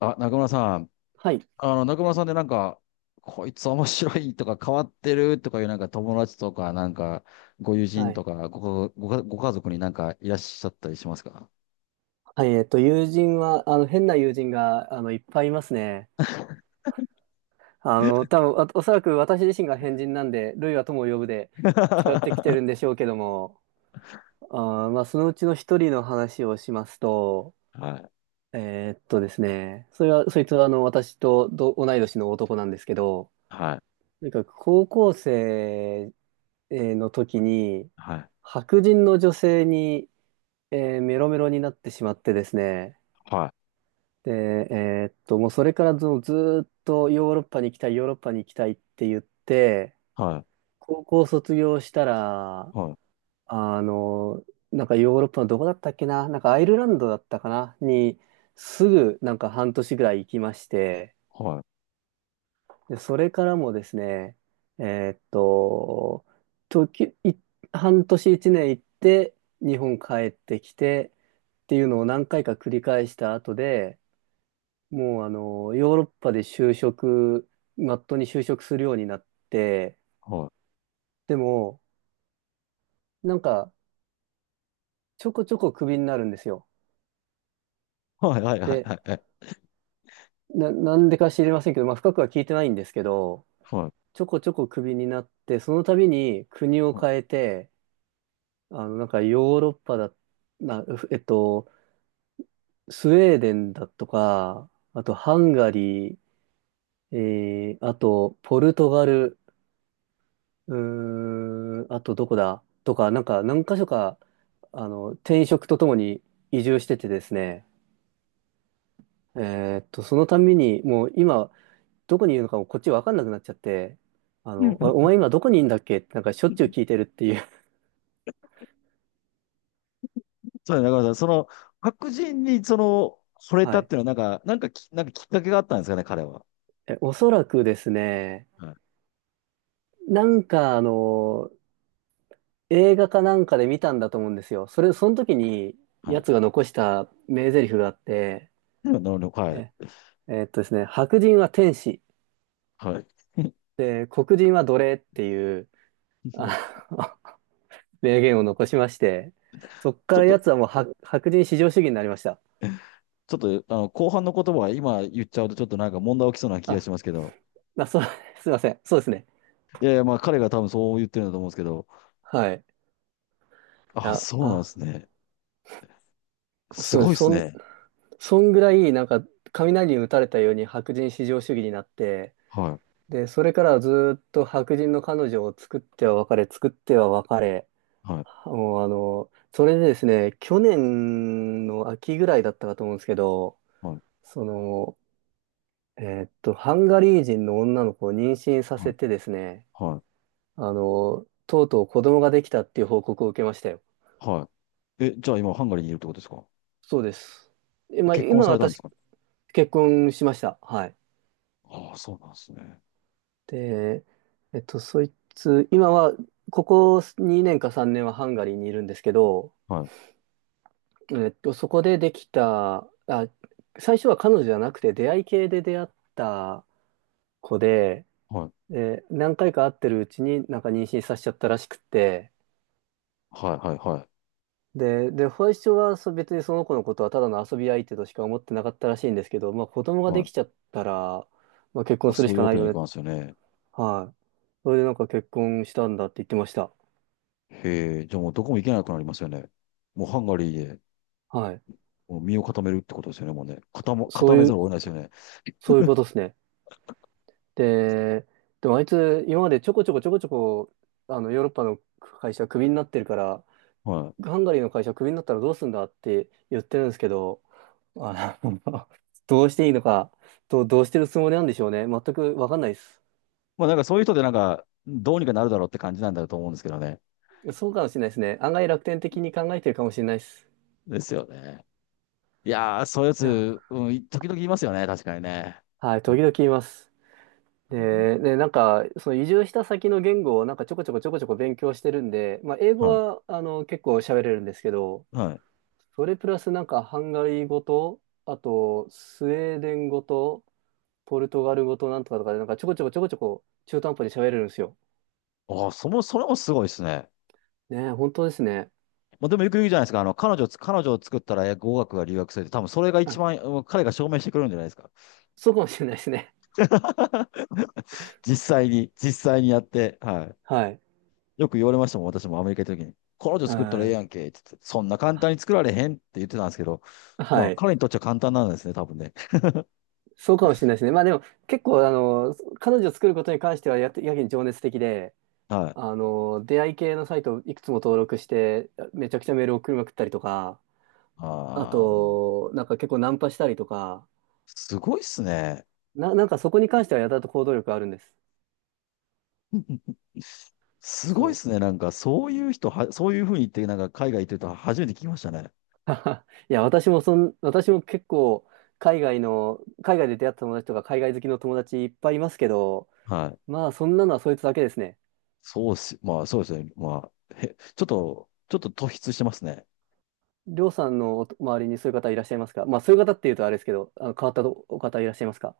あ、中村さん。はい。中村さんでなんか、こいつ面白いとか変わってるとかいうなんか友達とか、なんか、ご友は人い。とか、ご家族になんかいらっしゃったりしますか？ はい。友人は、変な友人が、いっぱいいますね。多分、そらく私自身が変人なんで、ルイは友を呼ぶで、違ってきてはるんでしょうけども、まあ、そのうちの一人の話をしますと、いですね、それは、そいつは、私と同い年の男なんですけど、はい、なんか、高校生の時に、はい、白人の女性に、メロメロになってしまってですね、はい、で、もうそれからずずーっとヨーロッパに行きたい、ヨーロッパに行きたいって言って、はい、高校卒業したら、はい、あの、なんかヨーロッパのどこだったっけな、なんかアイルランドだったかな、にすぐなんか半年ぐらい行きまして、はい、で、それからもですね、えーっと、時、い、半年一年行って、日本帰ってきてっていうのを何回か繰り返した後で、もうヨーロッパで就職、まっとうに就職するようになって、はい、でも、なんか、ちょこちょこクビになるんですよ。はい、はい、はい、はで、い、はい。なんでか知りませんけど、まあ、深くは聞いてないんですけど、はい、ちょこちょこクビになって、その度に国をは変い えて、なんかヨーロッパだ、な、えっと、スウェーデンだとか、あとハンガリー、あとポルトガル、うーん、あとどこだとか、なんか何箇所か、転職とともに移住しててですね、そのたんびに、もう今、どこにいるのかもこっちわかんなくなっちゃって、お 前今どこにいるんだっけってなんかしょっちゅう聞いてるっていう。そうね、中村さん。白人に惚 れはたっい。ていうのはなんか、なんかきっかけがあったんですかね、彼は？え、おそらくですね、はい、なんかあの、映画かなんかで見たんだと思うんですよ。それ、その時に、はい。やつが残した名台詞があって、なるほど、はい、え、ですね、白人は天使。はい。で、黒人は奴隷っていう、あの 名言を残しまして、そっちかょっらと、奴はもう白人至上主義になりました。ちょっと、後半の言葉は今言っちゃうとちょっとなんか問題起きそうな気があ、しますけど。そう、すいません。そうですね。いやいや、まあ彼が多分そう言ってるんだと思うんですけど。はい。あ、あ、そうなんであ、すね。すそうごいです。ですね。そんぐらい、なんか、雷に打たれたように白人至上主義になって、はい、で、それからはずーっと白人の彼女を作っては別れ、作っては別れ、はい、もうそれでですね、去年の秋ぐらいだったかと思うんですけど、はい、その、ハンガリー人の女の子を妊娠さはせい、てですね、はい。とうとう子供ができたっていう報告を受けましたよ。はい。じゃあ今ハンガリーにいるってことですか？そうです。え、まあ、結婚今されたんで私すか？結婚しました。はい。ああ、そうなんですね。で、そいつ、今は、ここ2年か3年はハンガリーにいるんですけど、はい、そこでできた、あ、最初は彼女じゃなくて出会い系で出会った子で、はい、え、何回か会ってるうちになんか妊娠させちゃったらしくって、はい、はい、はい。で、最初は別にその子のことはただの遊び相手としか思ってなかったらしいんですけど、まあ子供がはでいきちゃったら、まあ結ま婚あ、するそしういうかわなけいにはいよね。かんですよね。はい。それでなんか結婚したんだって言ってました。へえ、じゃあもうどこも行けなくなりますよね。もうハンガリーではい。もう身を固めるってことですよね、もうね。そう固めいざう、るを得ないですよね。そういうことですね。で、でもあいつ今までちょこちょこちょこちょこ、あのヨーロッパの会社クビになってるから、はい。ハンガリーの会社クビになったらどうすんだって言ってるんですけど、あの どうしていいのか、どうしてるつもりなんでしょうね。全くわかんないです。もうなんかそういう人でなんか、どうにかなるだろうって感じなんだと思うんですけどね。そうかもしれないですね。案外楽天的に考えてるかもしれないです。ですよね。いやー、そういうやいや、つ、うん、時々いますよね、確かにね。はい、う時ん々言います。で、ね、なんか、その移住した先の言語をなんかちょこちょこちょこちょこ勉強してるんで、まあ、英語はは、結構喋れるんですけど、い。はい。それプラスなんかハンガリー語と、あと、スウェーデン語と、ポルトガル語となんとかとかで、なんかちょこちょこちょこちょこ中途半端に喋れるんですよ。ああ、それもすごいですね。ね、本当ですね。まあ、でもよく言うじゃないですか。彼女を作ったら語学が留学するって、多分それが一あ、番、うん彼が証明してくれるんじゃないですか。そうかもしれないですね。実際に、実際にやって、は い。はい。よく言われましたもん、私もアメリカ行った時に。彼女う作ったらええん。やんけ、って言って、そんな簡単に作られへんって言ってたんですけど、まはあ、い。彼にとっちゃ簡単なんですね、多分ね。そうかもしれないですね。まあでも結構あの彼女を作ることに関してはやってやけに情熱的ではい。あの出会い系のサイトをいくつも登録してめちゃくちゃメール送りまくったりとかあああ、もう、となんか結構ナンパしたりとかすごいっすね。なんかそこに関してはやたらと行動力あるんです。すごいそっすね。う。なんか、そういう人は、そういうふうに言って、なんか、海外行ってると初めて聞きましたね。いや私も私も結構海外で出会った友達とか海外好きの友達いっぱいいますけどはい。まあそんなのはそいつだけですね。そうっす。まあ、そうですね。まあ、ちょっと、ちょっと突出してますね。りょうさんのお周りにそういう方いらっしゃいますか？まあ、そういう方っていうとあれですけど、あの変わったお方いらっしゃいますか？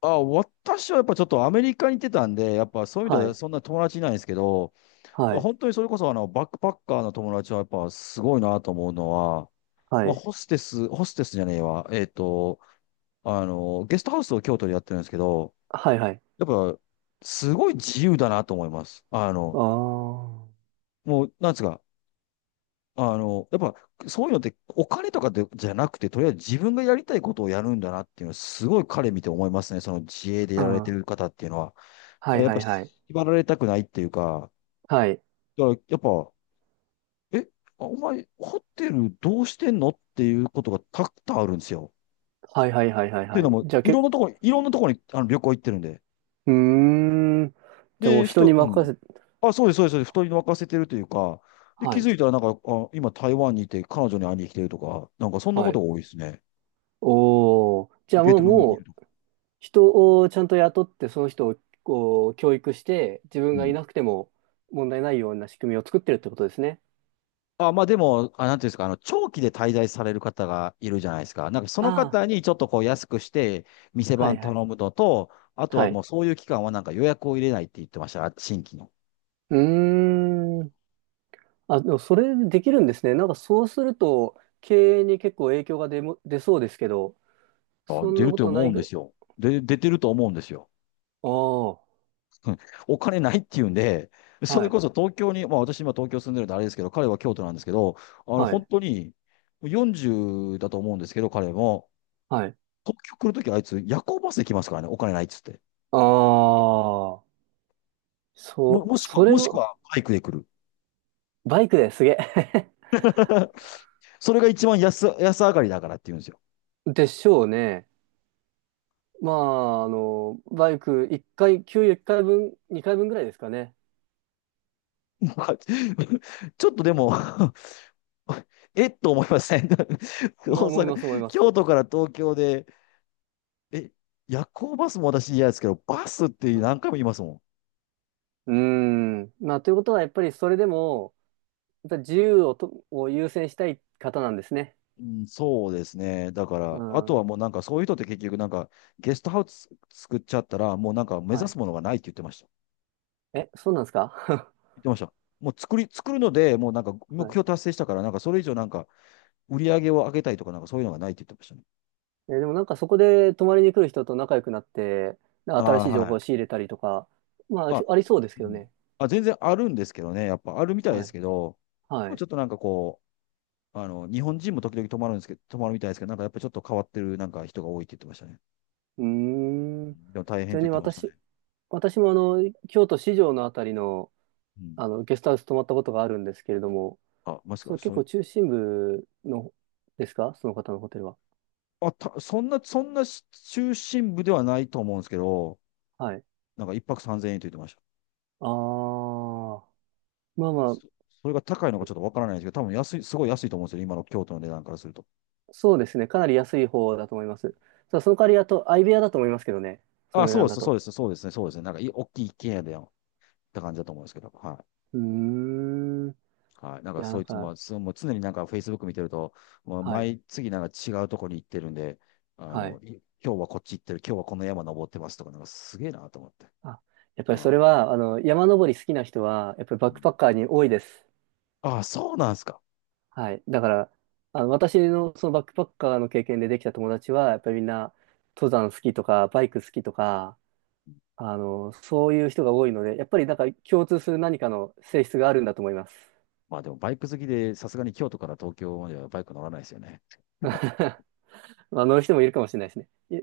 あ、私はやっぱちょっとアメリカに行ってたんで、やっぱそういう意味でははい。そんな友達いないんですけど、はい。本当にそれこそあのバックパッカーの友達はやっぱすごいなと思うのは、はまあい。ホステス、ホステスじゃねえわ、ゲストハウスを京都でやってるんですけど、はい、はい。やっぱ、すごい自由だなと思います。ああ。もう、なんですか、やっぱ、そういうのって、お金とかで、じゃなくて、とりあえず自分がやりたいことをやるんだなっていうのは、すごい彼見て思いますね。その自営でうやん。られてはる方っていうのは。い、だかはらい、やっぱ、はい。縛られたくないっていうか、はい。だからやっぱ、え、あお前、ホテルどうしてんのっていうことがたくさんあるんですよ。はい、はい、はい、はい。っていうはのいも、じゃあ、いけ、ろんなところ、いろんなところにあの旅行行ってるんで。うーん。じゃあもうで、ふ人と、にう任ん。せ、あ、そうです、そうです、そうです。太りに沸かせてるというか、で、は気い。づいたらなんか、あ、今台湾にいて彼女に会いに来てるとか、なんかそんなはことい。が多いですね。おお。じゃあベもう、トナムにいもるう、とか。人をちゃんと雇って、その人をこう、教育して、自分うがいん。なくても問題ないような仕組みを作ってるってことですね。あ、まあでも、あ、なんていうんですか、あの、長期で滞在される方がいるじゃないですか。なんかそあの方あ。にちょっとこう安くして、店はい、番は頼い。むのと、あとははもい。うそういう期間はなんか予約を入れないって言ってました、新規の。うーん。あ、でもそれできるんですね。なんかそうすると、経営に結構影響が出そうですけど、あ、そん出なることとな思ういんでぐ、すよ。で、出てると思うんですよ。ああ、うん。お金ないっていうんで、そはれい、こそ東京に、まあ私今東京住んでるんであれですけど、彼は京都なんですけど、は本い、当に40だと思うんですけど、彼も、はい。東京来るときあいつ夜行バスで来ますからね、お金ないっつって。ああ、そう、そもれしくを、はバイクで来る。バイクですげえ。それが一番安上がりだからって言うんですよ。でしょうね。まあ、あの、バイク一回、給油1回分、2回分ぐらいですかね。ちょっとでも えっと思いません 大まあ、思います、思い阪、ます。京都から東京で、え、夜行バスも私嫌ですけど、バスってあ何回も言いますもん。うーん。まあ、ということは、やっぱりそれでも、やっぱり自由をを優先したい方なんですね。うん、そうですね。だかうら、あとはん。もうなんかそういう人って結局なんかゲストハウス作っちゃったらもうなんか目は指い。すものがないって言ってました。え、そうなんですか？ 言ってました。もう作るのでもうなんか目はい。標達成したからなんかそれ以上なんか売り上げを上げたいとかなんかそういうのがないって言ってましたね。えー、でもなんかそこで泊まりに来る人と仲良くなって、なあんか新しあ、い情は報を仕い。入れたりとか、まあ、ありあ、ありそうですうけどん。ね。あ、全然あるんですけどね。やっぱあるみたいではすい。けど、ではもちい。ょっとなんか日本人も時々泊まるんですけど、泊まるみたいですけど、なんかやっぱちょっと変わってるなんか人が多いって言ってましたね。うーん。うん。でも大ち変っなてみ言っにてました私、ね。私もあの、京都市場のあたりの、うん。あの、ゲストハウス泊まったことがあるんですけれども、あ、もしそか、う、結そ構う、中心部の、ですかその方のホテルは？あ、た、そんな、そんなし中心部ではないと思うんですけど、はい。なんか一泊三千円と言ってました。あー。まあまあ、そ、それが高いのかちょっとわからないんですけど、多分安い、すごい安いと思うんですよ、今の京都の値段からすると。そうですね。かなり安い方だと思います。ただその代わり、あと、相部屋だと思いますけどね。そあ、の値そう段でだす、そうと。です、そうですね、そうですね。なんか大きい一軒家でよって感じだと思うんですけど、はい。うーん。いはい。なんかや、なそんいつも、か、そうもう常になんか Facebook 見てると、もうはい、毎次なんか違うところに行ってるんで、はい。今日はこっち行ってる、今日はこの山登ってますとか、なんかすげえなと思って。あ、やっぱありそれー、は、あの、山登り好きな人は、やっぱりバうックんパッカーに多いです。あー、そうなんですか？はい。だから、あの、私のそのバックパッカーの経験でできた友達は、やっぱりみんな、登山好きとか、バイク好きとか、あの、そういう人が多いので、やっぱりなんか共通する何かの性質があるんだと思います。まあでもバイク好きで、さすがに京都から東京まではバイク乗らないですよね。まあ乗る人もいるかもしれないですね。い